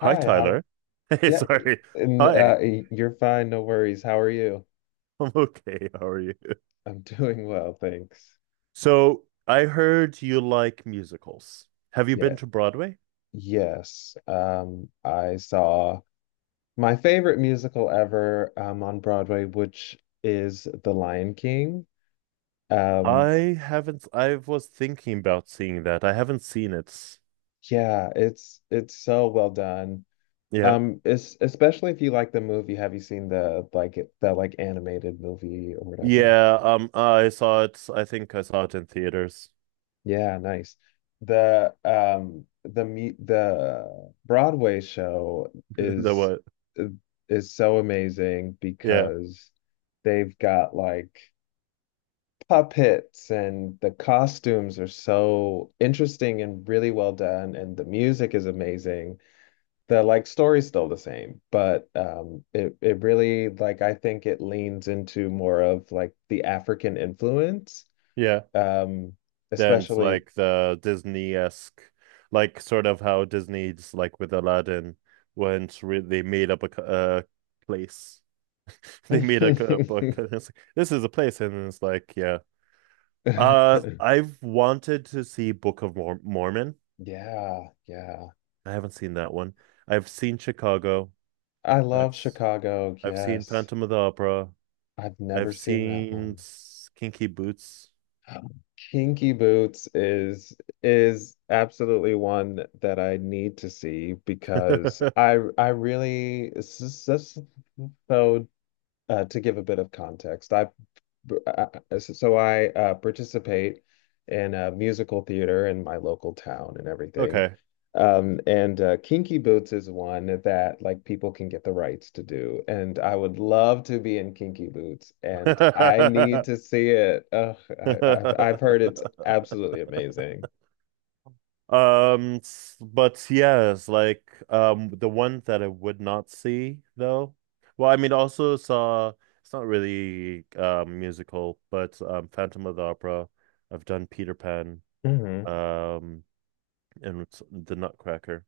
Hi, Hi, Howard. Tyler. Hey, Yeah, sorry. and Hi, You're fine, no worries. How are you? I'm okay. How are you? I'm doing well, thanks. So, I heard you like musicals. Have you been Yeah, to Broadway? yes. I saw my favorite musical ever on Broadway, which is The Lion King. Um, I haven't. I was thinking about seeing that. I haven't seen it. yeah, it's so well done. Yeah. It's especially if you like the movie. Have you seen the like animated movie or whatever? Yeah. I saw it. I think I saw it in theaters. Yeah, nice. The me the Broadway show The is what? is so amazing Yeah. because they've got like puppets and the costumes are so interesting and really well done and the music is amazing. The like story's still the same, but it really like I think it leans into more of like the African influence. Yeah. Um Then it's especially like the Disney-esque, like sort of how Disney's like with Aladdin, when it's they made up a place. They made like a book, and it's like, this is a place, and it's like, yeah. I've wanted to see Book of Mormon. Yeah, yeah. I haven't seen that one. I've seen Chicago. I I've love s- Chicago. I've seen Yes. Phantom of the Opera. I've never I've seen that seen one. Kinky Boots. Kinky Boots is absolutely one that I need to see because I really so to give a bit of context, I I participate in musical theater in my local town and everything. Okay. And Kinky Boots is one that like people can get the rights to do. And I would love to be in Kinky Boots, and I need to see it. Ugh, I've I've heard it's absolutely amazing. But yes, like the one that I would not see though. Well, I mean also saw it's not really musical, but Phantom of the Opera. I've done Peter Pan, Hmm. um and it's the Nutcracker.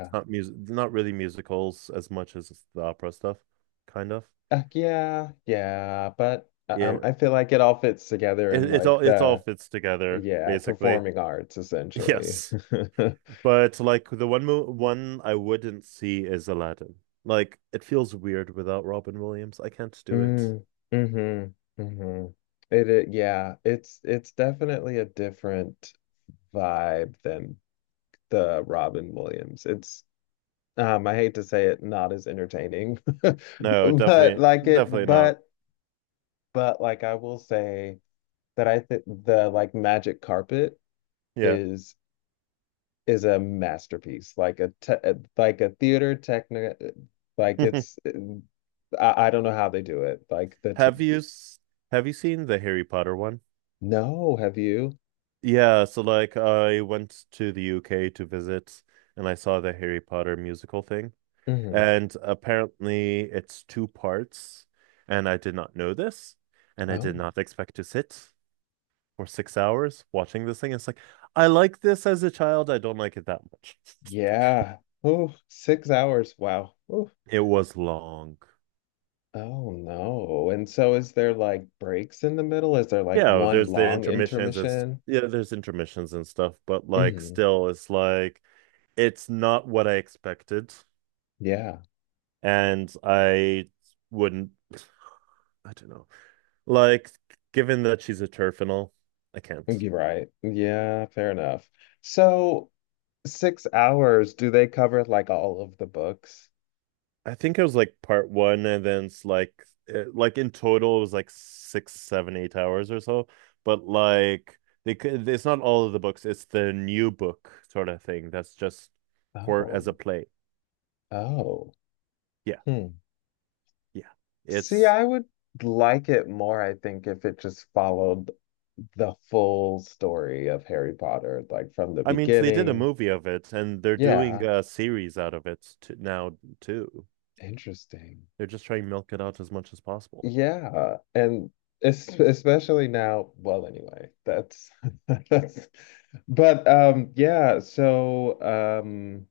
It's not really musicals as much as it's the opera stuff, kind of. Yeah, yeah, but Yeah. I feel like it all fits together It in it all like it all the fits together, yeah, basically. performing arts essentially. Yes. But like the one mo one I wouldn't see is Aladdin. Like it feels weird without Robin Williams. I can't do it. Mm, mm-hmm, mm-hmm. Yeah, it's definitely a different vibe than the Robin Williams. It's I hate to say it, not as entertaining, No, but definitely, like it, definitely not. But like I will say that I think the like Magic Carpet Yeah. is is a masterpiece, like a theater technic, like it's I don't know how they do it, like the t Have you s- have you seen the Harry Potter one? no, have you? Yeah, so like I went to the UK to visit and I saw the Harry Potter musical thing. Hmm. And apparently it's two parts and I did not know this and I did Oh. not expect to sit for 6 hours watching this thing. It's like, I like this as a child. I don't like it that much. Yeah. Oh, 6 hours. Wow. Oof. It was long. Oh no. And so is there like breaks in the middle? Is there like Yeah, oh, one there's the long intermissions intermission? yeah, there's intermissions and stuff, but like Hmm. still, it's like it's not what I expected, Yeah. and I wouldn't. I don't know. Like, given that she's a turf and all, I can't. You're right. Yeah, fair enough. So 6 hours, do they cover like all of the books? I think it was like part one, and then it's like in total it was like 6, 7, 8 hours or so. But like they could, it's not all of the books. It's the new book sort of thing that's just for Oh. as a play. Oh. Yeah, Hmm. yeah. See, It's I would like it more, I think, if it just followed the full story of Harry Potter, like from the I mean they did a beginning. movie of it, and they're doing Yeah. a series out of it t now too. Interesting. They're just trying to milk it out as much as possible. Yeah, and es especially now, well, anyway, that's that's but yeah, so um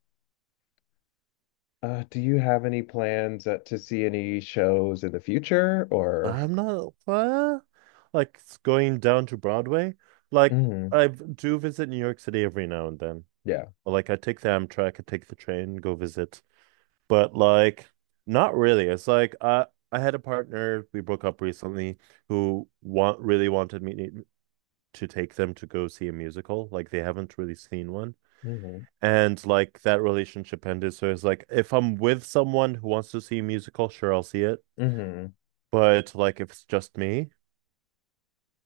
do you have any plans to see any shows in the future or I'm not like it's going down to Broadway. Like mhm, I do visit New York City every now and then. yeah. Well, like I take the Amtrak, I take the train, go visit. But like not really. It's like I had a partner we broke up recently who want really wanted me to take them to go see a musical. Like they haven't really seen one. Mhm. And like that relationship ended. So it's like if I'm with someone who wants to see a musical, sure I'll see it. Mhm. But like if it's just me,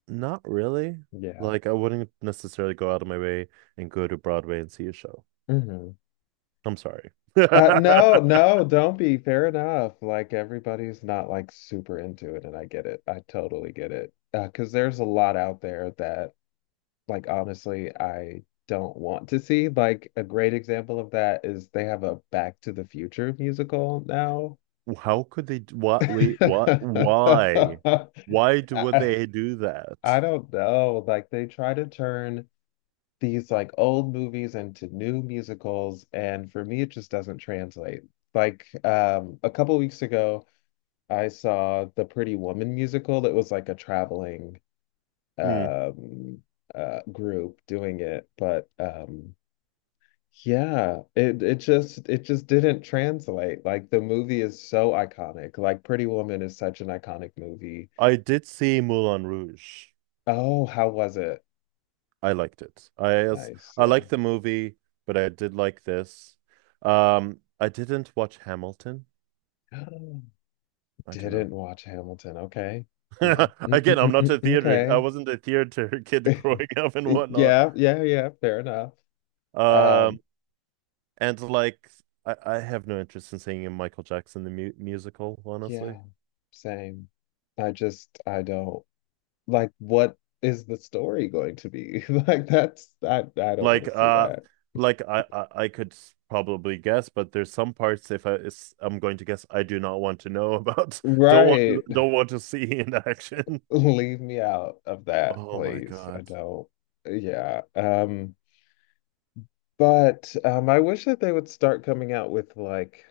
not really. Yeah. Like I wouldn't necessarily go out of my way and go to Broadway and see a show. Mhm. I'm sorry. No, no, don't be. Fair enough. Like everybody's not like super into it and I get it. I totally get it. 'Cause there's a lot out there that like honestly, I don't want to see. Like a great example of that is they have a Back to the Future musical now. How could they? What? Wait, what? Why? Why would I, they do I that? don't know. Like they try to turn these like old movies into new musicals, and for me, it just doesn't translate. Like a couple weeks ago, I saw the Pretty Woman musical that was like a traveling Hmm. um, group doing it, but yeah, it just it just didn't translate. Like the movie is so iconic. Like Pretty Woman is such an iconic movie. I did see Moulin Rouge. Oh, how was it? I liked it. Nice, I yeah. liked the movie, but I did like this. I didn't watch Hamilton. I don't know. Didn't watch Hamilton. Okay. Yeah. Again, I'm not a theater. I Okay. wasn't a theater kid growing up and whatnot. Yeah, yeah, yeah, fair enough. Um, Um, and like, I have no interest in singing a Michael Jackson the mu musical, honestly. yeah, same. I just I don't like what is the story going to be? Like that's I don't want Like to see uh that. like I could probably guess, but there's some parts if I'm going to guess I do not want to know about. Right. don't want to see in action. Leave me out of that, Oh my please. I God. don't. Yeah. But I wish that they would start coming out with like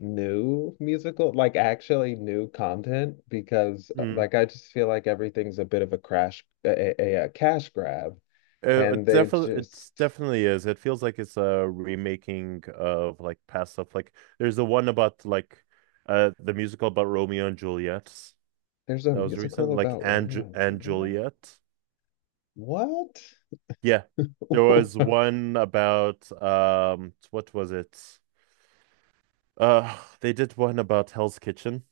new musical, like actually new content, because Hmm. like I just feel like everything's a bit of a a cash grab, and it they definitely just it definitely is. It feels like it's a remaking of like past stuff. Like there's the one about like the musical about Romeo and Juliet there's a that was recent, musical like about and Romeo and and Juliet. Juliet. What? Yeah. There was one about what was it? They did one about Hell's Kitchen.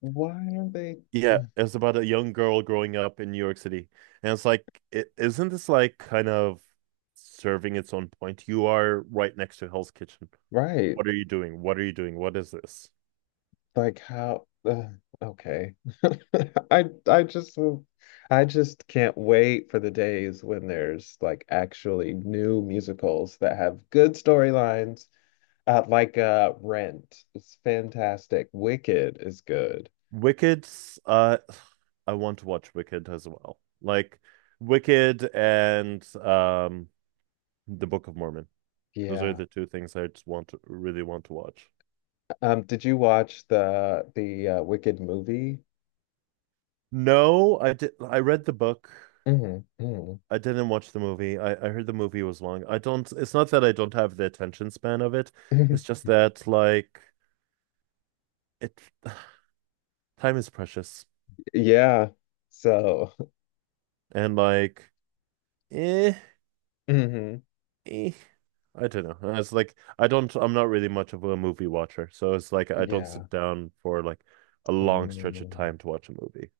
Why are they? Yeah, Uh, it was about a young girl growing up in New York City. And it's like, is isn't this like kind of serving its own point? You are right next to Hell's Kitchen. right. What are you doing? What are you doing? What is this? Like how? Okay. I I just will- I just can't wait for the days when there's like actually new musicals that have good storylines. Rent is fantastic. Wicked is good. Wicked. uh, I want to watch Wicked as well. Like Wicked and The Book of Mormon. Those are Yeah. the two things I just want to really want to watch. Did you watch the Wicked movie? No, I read the book. Hmm. Hmm. I didn't watch the movie. I heard the movie was long. I don't, it's not that I don't have the attention span of it. It's just that, like, it, time is precious. Yeah. So. And, like, eh, Hmm. eh, I don't know. It's like, I'm not really much of a movie watcher. So it's like, I don't Yeah. sit down for like a long stretch of Mm. time to watch a movie.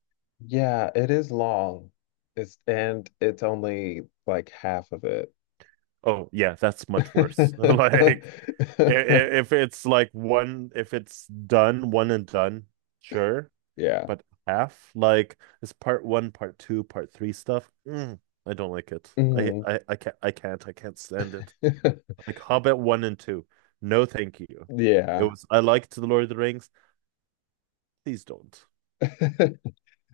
Yeah, it is long. It's and it's only like half of it. Oh, yeah, that's much worse. Like, if it's like one, if it's done, one and done, sure. Yeah. But half like it's part one, part two, part three stuff. Mm, I don't like it. I Hmm. I I can't stand it. Like Hobbit one and two. No, thank you. It Yeah. was I liked the Lord of the Rings. Please don't.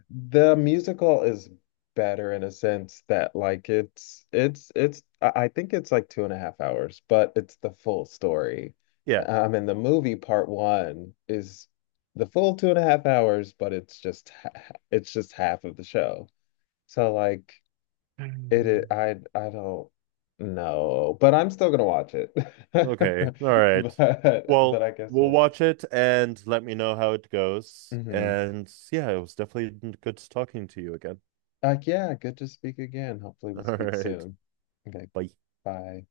The musical is better in a sense that like it's I think it's like 2.5 hours, but it's the full story. Yeah. And the movie part one is the full 2.5 hours, but it's just half of the show. So like it is, I don't know, but I'm still gonna watch it. Okay. All right. But Well, I guess we'll we'll see. watch it and let me know how it goes. Hmm. And yeah, it was definitely good talking to you again. Like, yeah, good to speak again. Hopefully we'll All speak right. soon. Okay, Bye. bye.